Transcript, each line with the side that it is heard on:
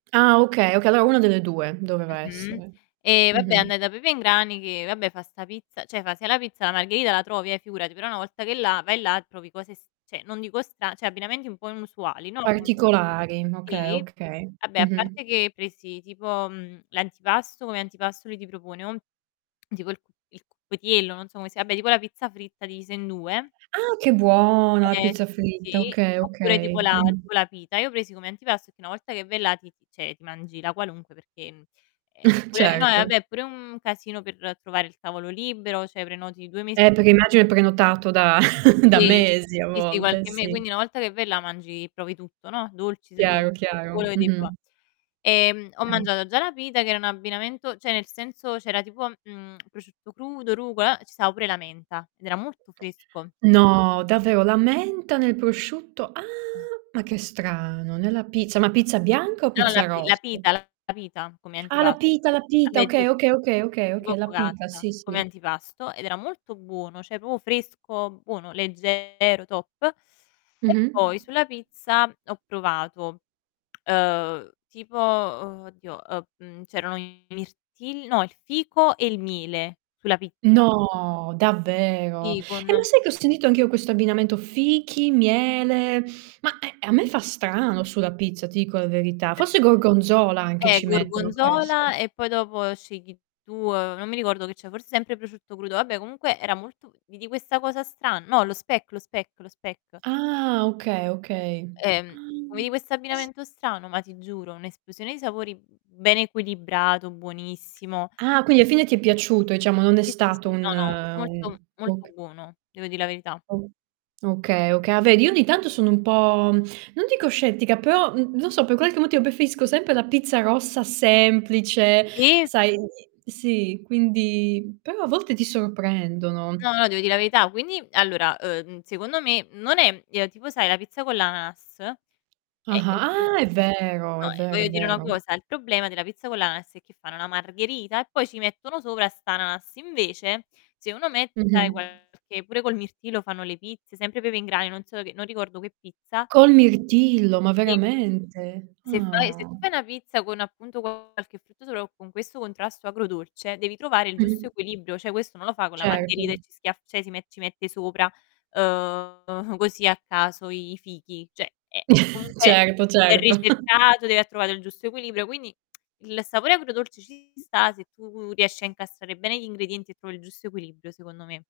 right: Ah okay, okay, allora 1 delle 2, doveva
left: Mh-mh,
right: essere.
left: e vabbè
right: Mh-mh.
left: andai da Pepe in Grani che, vabbè, fa 'sta pizza cioè fa se la pizza margherita la trovi, eh, figurati, però una volta che è là, vai là trovi cose s cioè non dico stra cioè abbinamenti un po' inusuali, no comunque
right: Particolari, okay,
left: sì,
right: okay,
left: vabbè a
right: mh-mh.
left: parte che presi tipo, mhmm, l'antipasto, come antipasto lui ti propone un tipo il cu il cuppietiello, non so come si vabbè tipo la pizza fritta divisa in 2.
right: Ah che buona la
left: Eh,
right: pizza
left: sì, sì,
right: fritta,
left: sì.
right: okay,
left: Oppure tipo
right: okay,
left: la
right: mh.
left: tipo la pita. Io presi come antipasto che una volta che vai là ti ti cioè ti mangi la qualunque perché, mhmm, eh pure no
right: Certo.
left: vabbè, è pure un casino per trovare il tavolo libero, cioè prenoti 2 mesi
right: Eh, perché
left: prima
right: immagino è prenotato da da
left: Sì,
right: mesi a
left: sì, sì
right: volte,
left: qualche me
right: sì.
left: quindi una volta che vai là mangi provi tutto, no, dolci, se
right: Chiaro, chiaro,
left: [unintelligible]
right: mh-mh.
left: ehm, ho
right: [unintelligible]
left: mangiato già la pita che era un abbinamento cioè nel senso c'era tipo, mhmm, prosciutto crudo, rucola, uh, ci stava pure la menta ed era molto fresco.
right: No, davvero? La menta nel prosciutto? Ah,
left: Eh.
right: ma che strano, nella pizza. Ma pizza bianca o
left: No, la
right: pizza
left: pi la
right: rossa?
left: pita la pita come
right: Ah, la
left: antipasto.
right: pita, la pita.
left: Vabbè ti
right: Okay, okay, okay, okay,
left: tipo
right: okay. La pita,
left: focaccia
right: sì,
left: come
right: sì.
left: antipasto ed era molto buono, cioè proprio fresco, buono, leggero, top. E
right: Mh-mh.
left: poi sulla pizza ho provato, ehm, tipo, uhm, oddio, ehm, mhmm, c'erano i mirtilli no, il fico e il miele sulla pizza.
right: No, davvero?
left: Fi
right: Eh,
left: con
right: ma sai che ho sentito anch'io questo abbinamento fichi, miele, ma, ehm, ehm, a me fa strano sulla pizza, ti dico la verità.
left: [unintelligible]
right: Forse gorgonzola anche
left: Eh,
right: ci mettono, può essere.
left: gorgonzola e poi dopo scegli tu, uhm, non mi ricordo che c'era, forse sempre prosciutto crudo. Vabbè comunque era molto vidi questa cosa stra no lo speck, lo speck, lo speck.
right: Ah, okay, okay. Ah,
left: Ehm, vedi questo
right: e s
left: abbinamento strano, ma ti giuro un'esplosione di sapori, mhmm, ben equilibrato, buonissimo.
right: Ah, quindi alla fine ti è piaciuto, diciamo, non è
left: Sì, sì, sì,
right: stato
left: sì.
right: un
left: No, no, molto
right: un
left: molto
right: oc
left: buono, devo dì la verità.
right: O okay, okay. Ah vedi, io ogni tanto sono un po', non dico scettica, però, mh, non so, per qualche motivo preferisco sempre la pizza rossa semplice,
left: Sì.
right: sai sì, quindi però a volte ti sorprendono.
left: No, no, devo dì la verità. Quindi, allora, ehm, secondo me non è ehm, tipo sai la pizza con l'ananas? È è il pro
right: Ah, ah è vero,
left: no,
right: è
left: ehm,
right: vero, è
left: voglio dire una
right: vero.
left: cosa: il problema della pizza con l'ananas è che fanno la margherita, e poi ci mettono sopra st'ananas. Invece se uno mette, sai,
right: Mh-mh.
left: qualche pure col mirtillo fanno le pizze, sempre Pepe in Grani, non so che non ricordo che pizza
right: Col mirtillo? Ma
left: [unintelligible]
right: veramente?
left: Se fai se
right: Ah.
left: tu fai una pizza con appunto qualche frutto, solo con questo contrasto agrodolce, devi trovare il giusto
right: Mh-mh.
left: equilibrio, cioè questo non lo fa con la margherita e
right: Certo.
left: ci schiaff cioè, si met ci mette sopra, ehm così a caso i fichi. Cioè, eh, eh, comunque
right: Certo,
left: è
right: certo.
left: ricercato, deve aver trovato il giusto equilibrio, quindi il sapore agrodolce ci sta, se tu riesci a incastrare bene gli ingredienti e trovi il giusto equilibrio, secondo me.